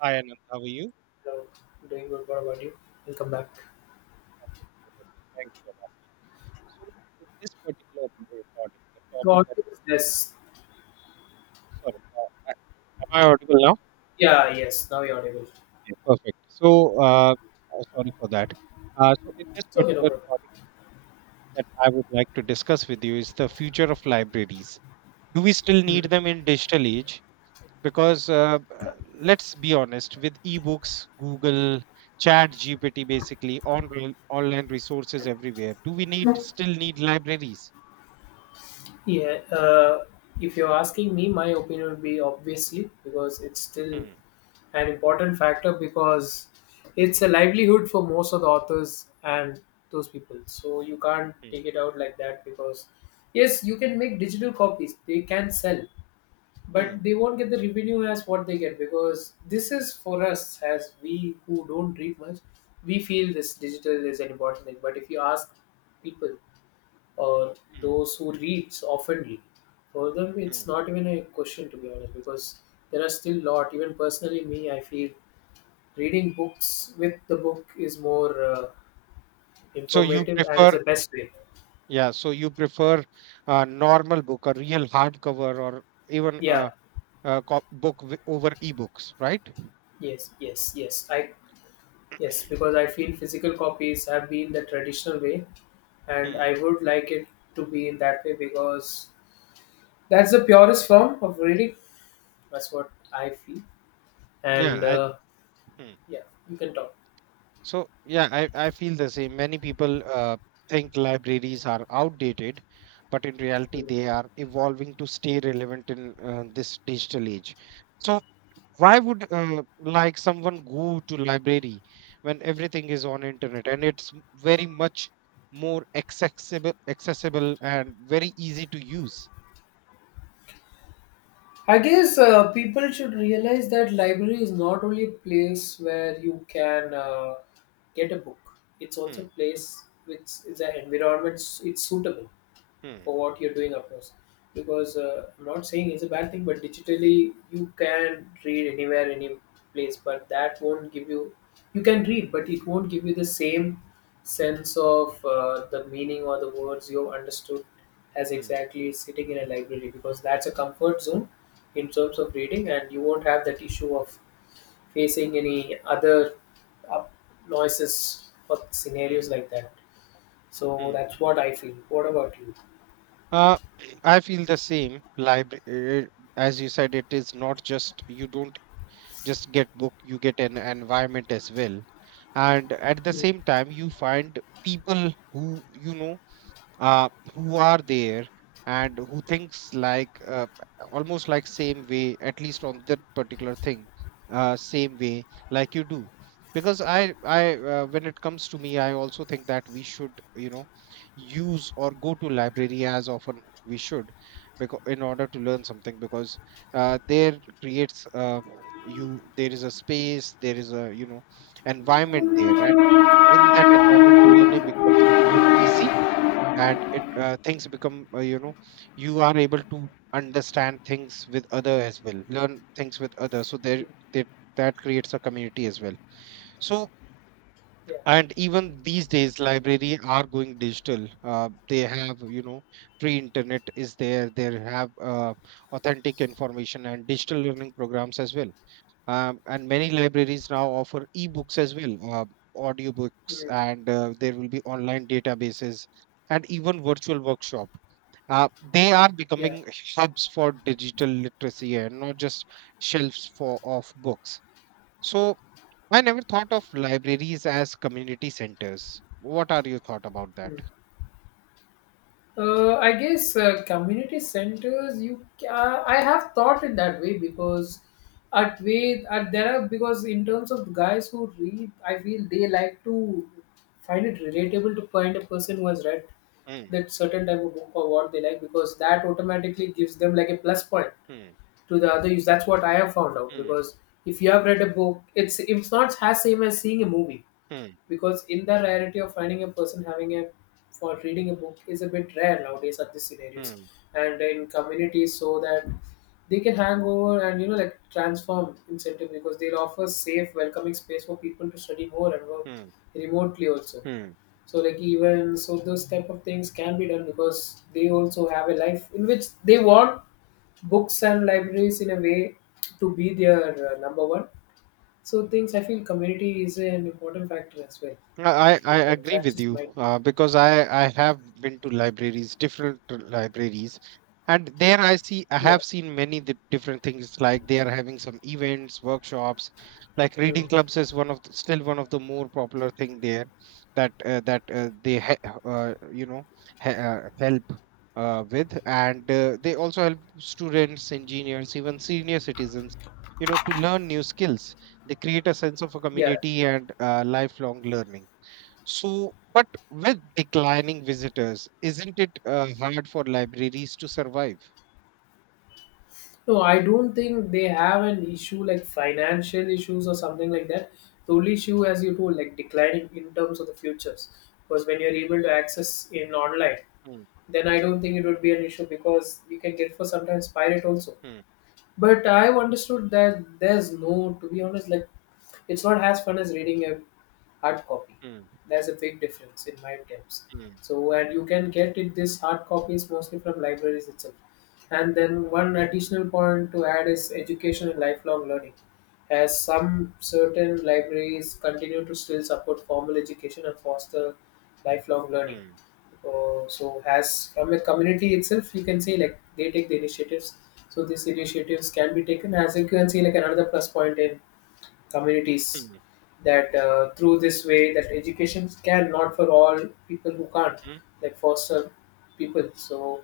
Hi Anand, how are you? Hello, doing good. What about you? Welcome back. I'm doing great as well. Thank you for asking. So, in this particular recording, the topic Got that it. Yes. sorry, I- Am I audible now? Yeah, yes. Now you're audible. Yeah, perfect. Uh, Sorry for that. In this It's okay, no particular problem. recording, that I would like to discuss with you is the future of libraries. Do we still Hmm. need them in digital age? Because let's be honest, with ebooks, Google, Chat GPT, basically on online resources everywhere, do we need still need libraries? Yeah. If you're asking me, my opinion would be obviously because it's still Hmm. an important factor because it's a livelihood for most of the authors and those people. So you can't hmm. take it out like that because yes, you can make digital copies. They can sell, but Hmm. they won't get the revenue as what they get because this is for us as we who don't read much, we feel this digital is an important thing, but if you ask people or Hmm. those who reads oftenly, for them it's Mm. not even a question to be honest because there are still lot, even personally me, I feel reading books with the book is more So you informative and is the prefer best way. yeah, so you prefer a normal book, a real hardcover or even yeah book over ebooks, right? yes yes yes i yes, because I feel physical copies have been the traditional way and Hmm. I would like it to be in that way because that's the purest form of reading. That's what I feel. Yeah, And I Hmm. Yeah, you can talk. So I feel the same. Many people think libraries are outdated, but in reality Hmm. they are evolving to stay relevant in this digital age. So why would like someone go to library when everything is on internet and very much more accessible and very easy to use. I guess people should realize that library is not only a place where you can get a book. It's also a hmm, place which is an environment. It's suitable hmm, for what you're doing across because I'm not saying it's a bad thing, but digitally you can read anywhere any place, but that won't give you, you can read but it won't give you the same sense of the meaning or the words you have understood as hmm, exactly sitting in a library because that's a comfort zone in terms of reading, and you won't have that issue of facing any other uh, noises or scenarios hmm, like that. So hmm. that's what I feel. What about Uh, I feel the same. Library, as you said, it is not just you don't just get book, you get an environment as well. And at the same time, you find people who uh, who are there and who thinks like almost like same way at least on that particular thing, same way like you do, because I when it comes to me I also think that we should use or go to library as often we should, because in order to learn something, because there creates, you there is a space, there is a, environment there, and in that environment learning becomes more easy, and it things become, you are able to understand things with other as well, learn things with others, so there you? that that creates a community as well. So, Yeah. and even these days library are going digital. They have, free internet is there. They have authentic information and digital learning programs as well. And many libraries now offer ebooks as well, audiobooks, Mm. and there will be online databases and even virtual workshop. They are Yeah. becoming hubs for digital literacy and not just shelves for of books. So I never thought of libraries as community centers. What are your thought about that? Mm. I guess community centers. I have thought it that way because at way at there are because in terms of guys who read, I feel they like to find it relatable, to find a person who has read Hmm, that certain type of book or what they like because that automatically gives them like a plus point hmm, to the other use. That's what I have found out hmm, because if you have read a book, it's not as same as seeing a movie hmm, because in the rarity of finding a person having a, for reading a book is a bit rare nowadays at these scenarios hmm, and in communities, so that they can hang over and you know like transform incentive because they'll offer safe welcoming space for people to study more and work hmm, remotely also. hmm. So like even so those type of things can be done because they also have a life in which they want books and libraries in a way to be their number one. So things, I feel community is an important factor as well I in terms. agree That's with just you my, because I have been to libraries, different libraries, and there I yeah. have seen many the different things, like they are having some events, workshops, like Mm. reading clubs is one of still one of the more popular thing there, that that they he- you know he- help with, and they also help students, engineers, even senior citizens, you know, to learn new skills. They create a sense of a Yeah. community and lifelong learning. So, but with declining visitors, isn't it hard for libraries to survive? No, I don't think they have an issue like financial issues or something like that. The only issue, as you told, like declining in terms of the futures. Because when you're able to access in online, Hmm, then I don't think it would be an issue because you can get for sometimes pirate also. hmm, But I've understood that there's no, to be honest, like it's not as fun as reading a hard copy. hmm, There's a big difference in my terms. hmm, So, and you can get it this hard copies mostly from libraries itself. And then one additional point to add is education and lifelong learning, as some certain libraries continue to still support formal education and foster lifelong learning. hmm, So, as from a community itself, you can say like they take the initiatives, so these initiatives can be taken as you can see like another plus point in communities hmm, that through this way that education can, not for all people who can't, hmm. like for some people. So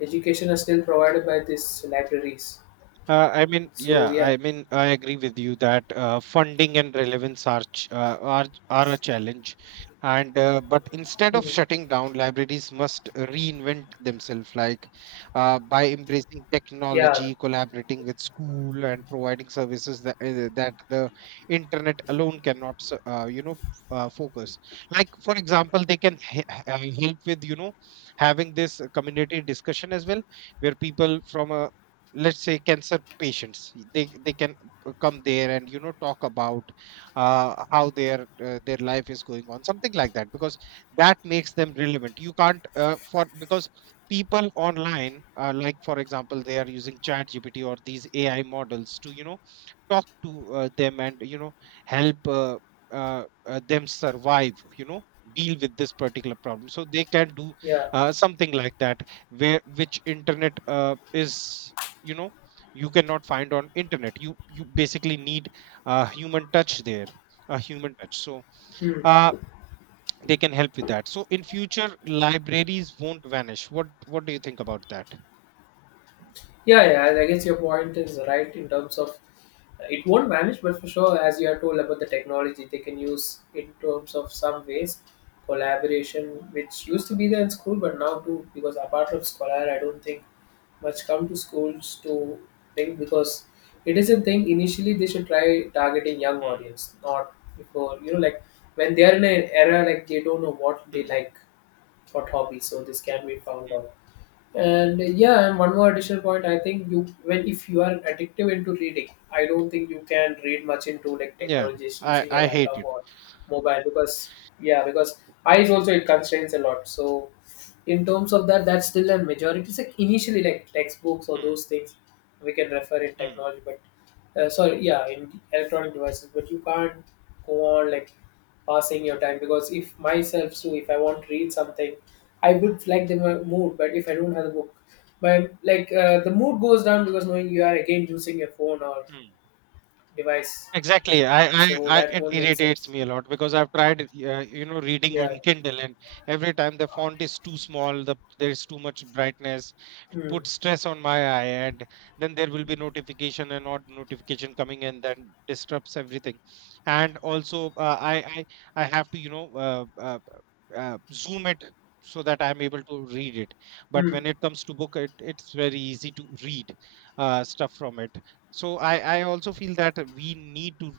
education is still provided by these libraries. I mean, So yeah, yeah, I mean, I agree with you that funding and relevance are ch- are a challenge, and but instead of mhm, shutting down, libraries must reinvent themselves, like by embracing yeah, technology, collaborating with school, and providing services that that the internet alone cannot, you know, focus. Like for example, they can help with, you know, having this community discussion as well, where people from a, let's say, cancer patients, they can come there and you know talk about how their life is going on, something like that, because that makes them relevant. You can't for because people online, like for example, they are using chat gpt or these ai models to, you know, talk to them and, you know, help them survive, you know, deal with this particular problem. So they can do yeah. Something like that, where which internet is, you know, you cannot find on internet. You basically need a human touch there, a human touch. So Hmm. uh, they can help with that. So in future libraries won't vanish. What do you think about that? Yeah, yeah, I guess your point is right in terms of it won't vanish, but for sure, as you are told about the technology, they can use in terms of some ways collaboration, which used to be there in school, but now too because apart from scholar, I don't think much come to schools to think because it is a thing. Initially, they should try targeting young Hmm, audience, not before you know like when they are in an era like they don't know what they hmm, like, what hobbies, so this can be found hmm. out. And yeah, and one more additional point, I think you, when if you are addictive into reading, I don't think you can read much into like Yeah, technologies i using a i hate laptop it. or mobile because, yeah, because eyes also it constrains a lot. So in terms of that, that's still a majority. It's like initially like textbooks or Hmm, those things we can refer in hmm, technology, but sorry, yeah, in electronic devices, but you can't go on like passing your time because if myself too, if I want to read something, I would like the mood, but if I don't have the book, but like the mood goes down because knowing you are again using your phone or hmm. device, Exactly. So I, that it won't make irritates sense. me a lot because I've tried, you know, reading Yeah. on Kindle, and every time the font is too small, there's too much brightness, Mm. put stress on my eye, and then there will be notification and not notification coming and then disrupts everything. And also I have to, zoom it, so that I'm able to read it. But Mm. when it comes to book, it it's very easy to read stuff from it. So I also feel that we need to,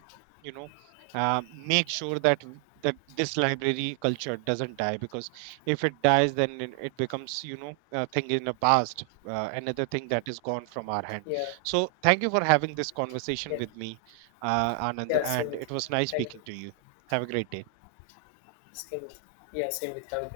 you know, uh, make sure that that this library culture doesn't die, because if it dies then it becomes, you know, a thing in the past, another thing that is gone from our hand. yeah So thank you for having this conversation yeah with me, Anand, yeah, same and with it you, was nice thank you. speaking to you. Have a great day. Same with, yeah, same with, Have a